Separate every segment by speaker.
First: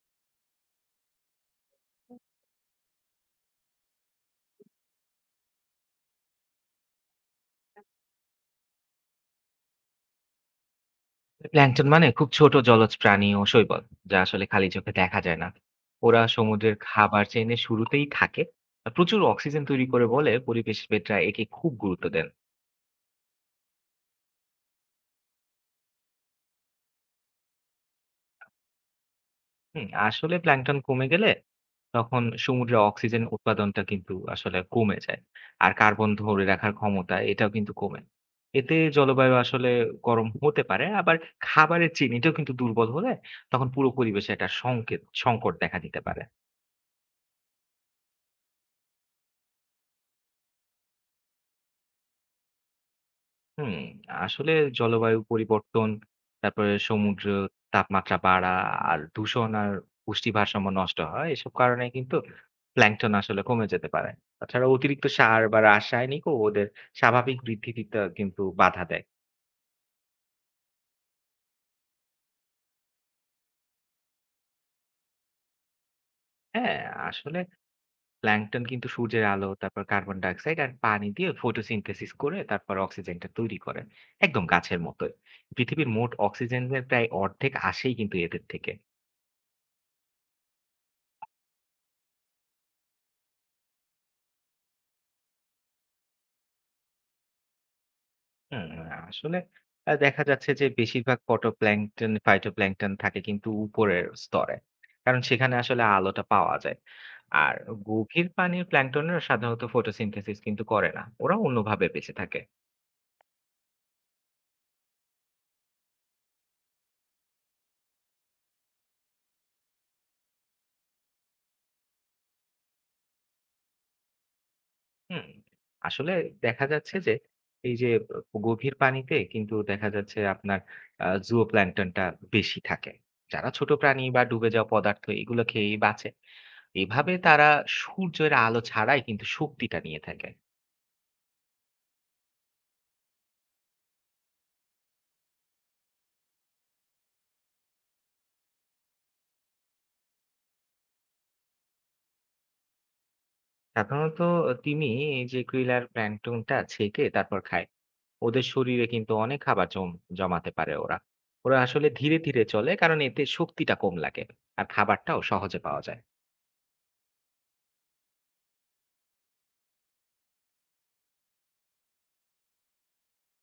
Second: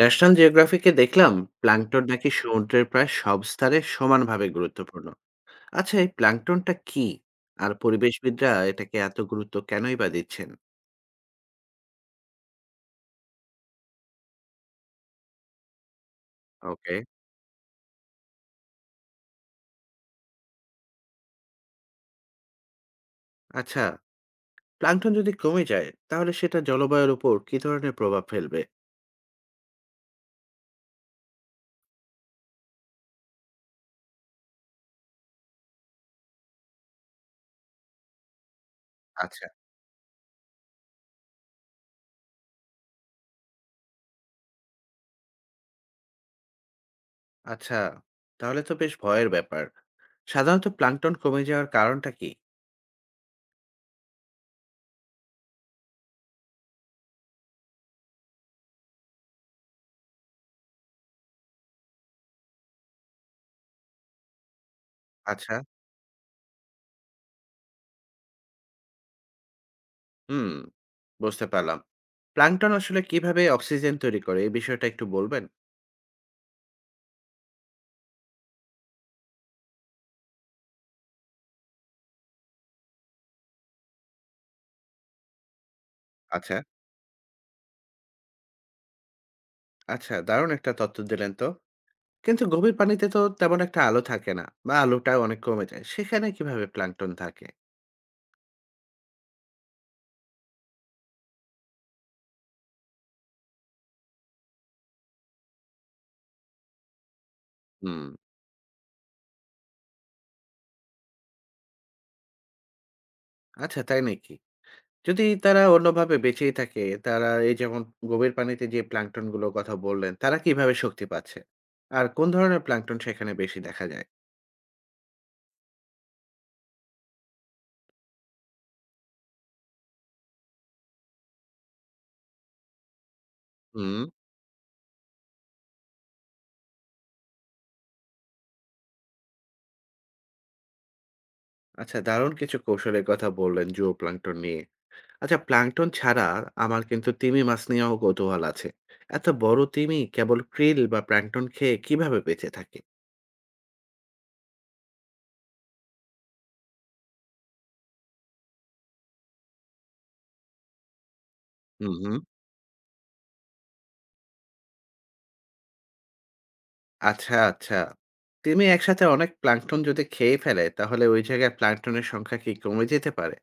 Speaker 1: National জিওগ্রাফিকে দেখলাম plankton নাকি। হুম। সমুদ্রের প্রায় সব স্তরে সমানভাবে গুরুত্বপূর্ণ। আচ্ছা, এই প্ল্যাঙ্কটনটা কি আর পরিবেশবিদরা এটাকে এত গুরুত্ব কেনই বা দিচ্ছেন?
Speaker 2: প্ল্যাংটন মানে খুব ছোট জলজ প্রাণী ও শৈবাল, যা আসলে খালি চোখে দেখা যায় না। ওরা সমুদ্রের
Speaker 1: ওকে।
Speaker 2: খাবার চেইনে শুরুতেই থাকে আর প্রচুর অক্সিজেন তৈরি করে বলে পরিবেশবিদরা একে খুব গুরুত্ব দেন।
Speaker 1: আচ্ছা, প্ল্যাঙ্কটন যদি কমে যায় তাহলে সেটা জলবায়ুর উপর কি ধরনের প্রভাব ফেলবে?
Speaker 2: আসলে প্ল্যাংটন কমে গেলে তখন সমুদ্রে অক্সিজেন উৎপাদনটা কিন্তু আসলে কমে যায়, আর কার্বন ধরে রাখার ক্ষমতা এটাও কিন্তু কমে। এতে জলবায়ু
Speaker 1: আচ্ছা।
Speaker 2: আসলে গরম হতে পারে। আবার খাবারের চিনিটাও কিন্তু দুর্বল হলে তখন পুরো পরিবেশে একটা সংকেত সংকট দেখা দিতে পারে।
Speaker 1: আচ্ছা, তাহলে তো বেশ ভয়ের ব্যাপার। সাধারণত প্ল্যাঙ্কটন কমে যাওয়ার কারণটা কি?
Speaker 2: হুম, আসলে জলবায়ু পরিবর্তন, তারপরে সমুদ্র তাপমাত্রা বাড়া, আর দূষণ আর পুষ্টি ভারসাম্য নষ্ট হয়। এসব কারণে কিন্তু প্ল্যাংটন আসলে কমে যেতে পারে। তাছাড়া অতিরিক্ত সার
Speaker 1: আচ্ছা।
Speaker 2: বা রাসায়নিকও ওদের স্বাভাবিক বৃদ্ধিতে কিন্তু বাধা দেয়।
Speaker 1: হুম, বুঝতে পারলাম। প্ল্যাঙ্কটন আসলে কিভাবে অক্সিজেন তৈরি করে এই বিষয়টা একটু বলবেন?
Speaker 2: হ্যাঁ, আসলে প্ল্যাংটন কিন্তু সূর্যের আলো, তারপর কার্বন ডাইঅক্সাইড আর পানি দিয়ে ফটোসিনথেসিস করে তারপর অক্সিজেনটা তৈরি করে। একদম গাছের মতোই। পৃথিবীর মোট
Speaker 1: আচ্ছা।
Speaker 2: অক্সিজেনের প্রায় অর্ধেক আসেই কিন্তু এদের থেকে।
Speaker 1: আচ্ছা, দারুণ একটা তথ্য দিলেন তো। কিন্তু গভীর পানিতে তো তেমন একটা আলো থাকে না বা আলোটাও অনেক কমে যায়। সেখানে কিভাবে প্লাঙ্কটন থাকে?
Speaker 2: হুম, আসলে দেখা যাচ্ছে যে বেশিরভাগ ফটোপ্ল্যাংটন, ফাইটোপ্ল্যাংটন থাকে কিন্তু উপরের স্তরে। কারণ সেখানে আসলে আলোটা পাওয়া যায়। আর
Speaker 1: হুম।
Speaker 2: গভীর পানির প্ল্যাংটনরা সাধারণত ফটোসিনথেসিস কিন্তু করে না। ওরা অন্যভাবে বেঁচে থাকে।
Speaker 1: আচ্ছা, তাই নাকি? যদি তারা অন্যভাবে বেঁচেই থাকে, তারা এই যেমন গভীর পানিতে যে প্লাঙ্কটন গুলোর কথা বললেন, তারা কিভাবে শক্তি পাচ্ছে? আর কোন ধরনের প্লাঙ্কটন সেখানে বেশি দেখা যায়?
Speaker 2: হুম। আসলে দেখা যাচ্ছে যে এই যে গভীর পানিতে কিন্তু দেখা যাচ্ছে আপনার জুওপ্ল্যাংটনটা বেশি থাকে। যারা ছোট
Speaker 1: হুম।
Speaker 2: প্রাণী বা ডুবে যাওয়া পদার্থ এগুলো খেয়েই বাঁচে। এভাবে তারা সূর্যের আলো ছাড়াই কিন্তু শক্তিটা নিয়ে থাকে।
Speaker 1: আচ্ছা, দারুণ কিছু কৌশলের কথা বললেন জুও প্লাঙ্কটন নিয়ে। আচ্ছা, প্লাঙ্কটন ছাড়া আমার কিন্তু তিমি মাছ নিয়েও কৌতূহল আছে। এত বড় তিমি কেবল krill বা প্লাঙ্কটন খেয়ে কিভাবে বেঁচে থাকে?
Speaker 2: সাধারণত তিমি এই যে krill আর প্ল্যাঙ্কটনটা ছেকে তারপর খায়। ওদের শরীরে কিন্তু অনেক খাবার জমাতে পারে ওরা। ওরা আসলে
Speaker 1: হুম,
Speaker 2: ধীরে
Speaker 1: হুম।
Speaker 2: ধীরে চলে, কারণ এতে শক্তিটা কম লাগে আর খাবারটাও সহজে পাওয়া যায়।
Speaker 1: আচ্ছা, আচ্ছা। তিমি একসাথে অনেক প্লাঙ্কটন যদি খেয়ে ফেলে তাহলে ওই জায়গায় প্লাঙ্কটনের সংখ্যা কি কমে যেতে পারে?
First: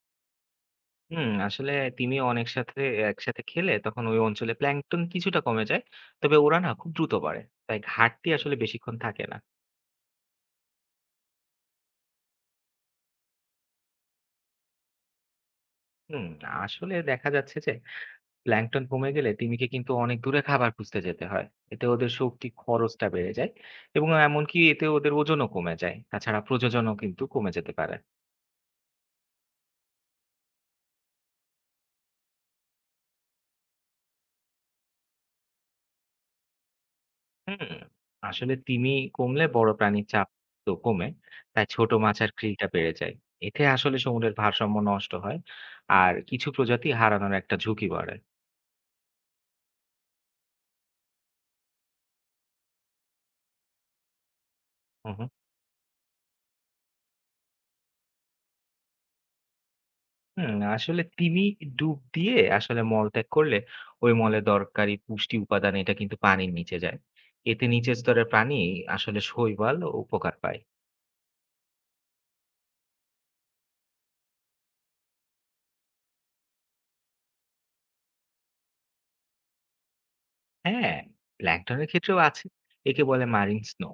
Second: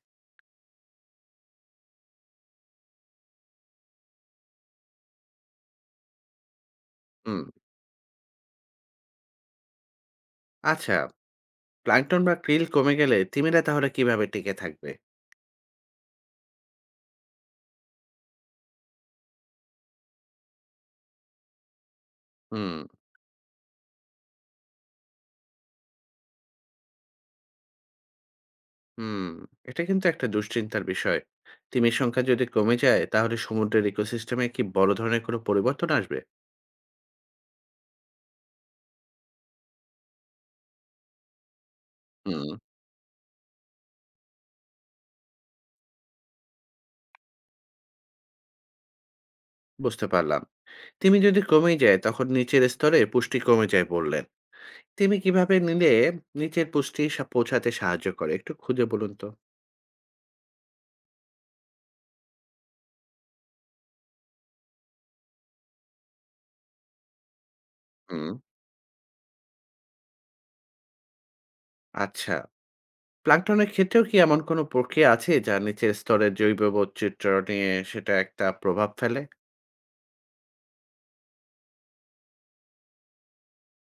Speaker 2: আসলে তিমি অনেক সাথে একসাথে খেলে তখন ওই অঞ্চলে প্ল্যাঙ্কটন কিছুটা কমে যায়। তবে ওরা না খুব দ্রুত বাড়ে,
Speaker 1: হুম।
Speaker 2: তাই ঘাটতি আসলে বেশিক্ষণ থাকে না।
Speaker 1: আচ্ছা, প্লাঙ্কটন বা krill কমে গেলে তিমিরা তাহলে কিভাবে টিকে থাকবে?
Speaker 2: হুম আসলে দেখা যাচ্ছে যে প্ল্যাঙ্কটন কমে গেলে তিমিকে কিন্তু অনেক দূরে খাবার খুঁজতে যেতে হয়। এতে ওদের শক্তি
Speaker 1: হুম,
Speaker 2: খরচটা বেড়ে যায় এবং এমনকি এতে ওদের ওজনও কমে যায়। তাছাড়া প্রজননও কিন্তু কমে যেতে পারে।
Speaker 1: হুম। এটা কিন্তু একটা দুশ্চিন্তার বিষয়। তিমির সংখ্যা যদি কমে যায় তাহলে সমুদ্রের ইকোসিস্টেমে কি বড় ধরনের কোনো পরিবর্তন আসবে?
Speaker 2: হুম আসলে তিমি কমলে বড় প্রাণীর চাপ তো কমে, তাই ছোট মাছ আর
Speaker 1: হুম,
Speaker 2: krill-টা বেড়ে যায়। এতে আসলে সমুদ্রের ভারসাম্য নষ্ট হয় আর কিছু প্রজাতি হারানোর একটা ঝুঁকি বাড়ে।
Speaker 1: বুঝতে পারলাম। তিমি যদি কমেই যায় তখন নিচের স্তরে পুষ্টি কমে যায় বললেন।
Speaker 2: হুম
Speaker 1: তিমি
Speaker 2: হুম
Speaker 1: কিভাবে নিলে নিচের পুষ্টি সা পৌঁছাতে সাহায্য করে? একটু খুঁজে বলুন তো।
Speaker 2: হুম, আসলে তিমি ডুব দিয়ে আসলে মলত্যাগ করলে ওই মলে দরকারি পুষ্টি উপাদান এটা কিন্তু পানির নিচে যায়। এতে নিচের স্তরের
Speaker 1: হুম,
Speaker 2: প্রাণী আসলে শৈবাল ও উপকার পায়।
Speaker 1: আচ্ছা। প্লাঙ্কটনের ক্ষেত্রেও কি এমন কোনো প্রক্রিয়া আছে যা নিচের স্তরের জৈব বৈচিত্র্য নিয়ে সেটা একটা প্রভাব ফেলে?
Speaker 2: হ্যাঁ, প্ল্যাঙ্কটনের ক্ষেত্রেও আছে। একে বলে মারিন স্নো।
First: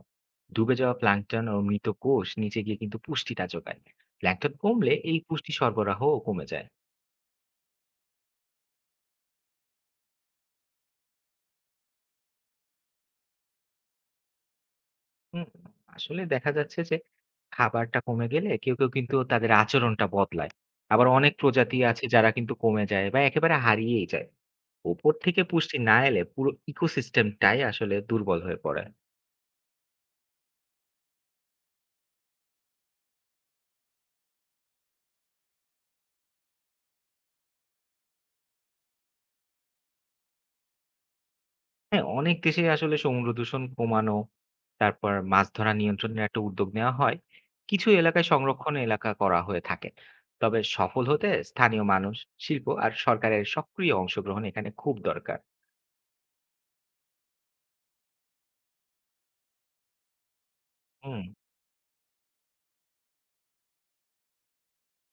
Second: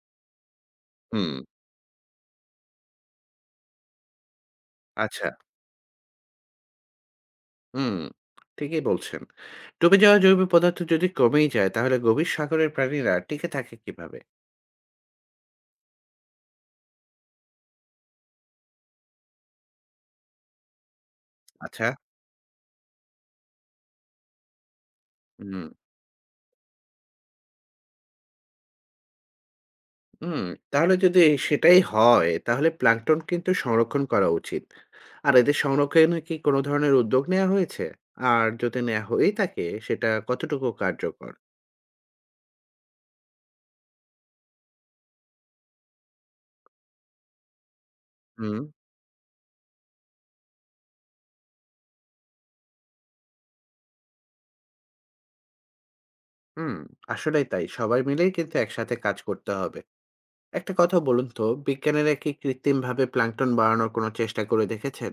Speaker 2: ডুবে যাওয়া
Speaker 1: হুম,
Speaker 2: প্ল্যাঙ্কটন ও মৃত কোষ নিচে গিয়ে কিন্তু পুষ্টিটা যোগায়। প্ল্যাঙ্কটন কমলে এই
Speaker 1: আচ্ছা।
Speaker 2: পুষ্টি সরবরাহও কমে যায়।
Speaker 1: হুম, ঠিকই বলছেন। ডুবে যাওয়া জৈব পদার্থ যদি কমেই যায় তাহলে গভীর সাগরের প্রাণীরা টিকে থাকে কিভাবে?
Speaker 2: হুম, আসলে দেখা যাচ্ছে যে খাবারটা কমে গেলে কেউ কিন্তু তাদের আচরণটা বদলায়। আবার অনেক প্রজাতি
Speaker 1: আচ্ছা।
Speaker 2: আচ্ছা। আছে যারা কিন্তু কমে যায় বা একেবারে হারিয়েই যায়। উপর থেকে
Speaker 1: হুম,
Speaker 2: পুষ্টি না এলে পুরো ইকোসিস্টেমটাই আসলে দুর্বল হয়ে পড়ে।
Speaker 1: হুম। তাহলে যদি সেটাই হয় তাহলে প্লাঙ্কটন কিন্তু সংরক্ষণ করা উচিত। আর এদের সংরক্ষণে কি কোনো ধরনের উদ্যোগ নেয়া হয়েছে? আর যদি নেয়া হয়েই থাকে সেটা কতটুকু কার্যকর?
Speaker 2: হ্যাঁ, অনেক দেশেই আসলে সমুদ্র দূষণ কমানো, তারপর মাছ ধরা নিয়ন্ত্রণের একটা উদ্যোগ নেওয়া হয়। কিছু এলাকায়
Speaker 1: হুম।
Speaker 2: সংরক্ষণ এলাকা করা হয়ে থাকে। তবে সফল হতে স্থানীয় মানুষ, শিল্প আর সরকারের সক্রিয় অংশগ্রহণ এখানে খুব দরকার।
Speaker 1: হুম, আসলেই তাই, সবাই মিলেই কিন্তু একসাথে কাজ করতে হবে। একটা কথা
Speaker 2: হুম।
Speaker 1: বলুন তো, বিজ্ঞানীরা কি কৃত্রিম ভাবে প্লাঙ্কটন বাড়ানোর কোনো চেষ্টা করে দেখেছেন?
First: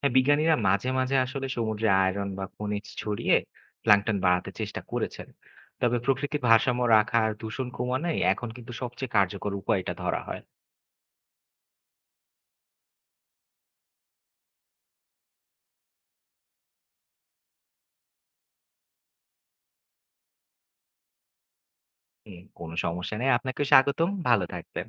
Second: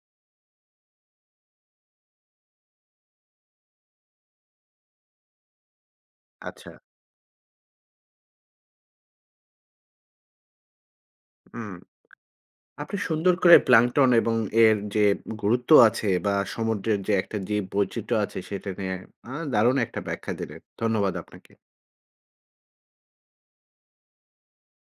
Speaker 2: হ্যাঁ, বিজ্ঞানীরা মাঝে আসলে সমুদ্রে আয়রন বা খনিজ ছড়িয়ে প্ল্যাঙ্কটন বাড়াতে চেষ্টা করেছেন। তবে প্রকৃতির
Speaker 1: আচ্ছা।
Speaker 2: ভারসাম্য রাখা আর দূষণ কমানোই এখন কিন্তু সবচেয়ে কার্যকর উপায় এটা ধরা হয়।
Speaker 1: হুম। আপনি সুন্দর করে প্লাঙ্কটন এবং এর যে গুরুত্ব আছে বা সমুদ্রের যে একটা জীব বৈচিত্র্য আছে সেটা নিয়ে দারুণ একটা ব্যাখ্যা দিলেন। ধন্যবাদ আপনাকে।
Speaker 2: হুম, কোনো সমস্যা নেই। আপনাকে স্বাগতম। ভালো থাকবেন।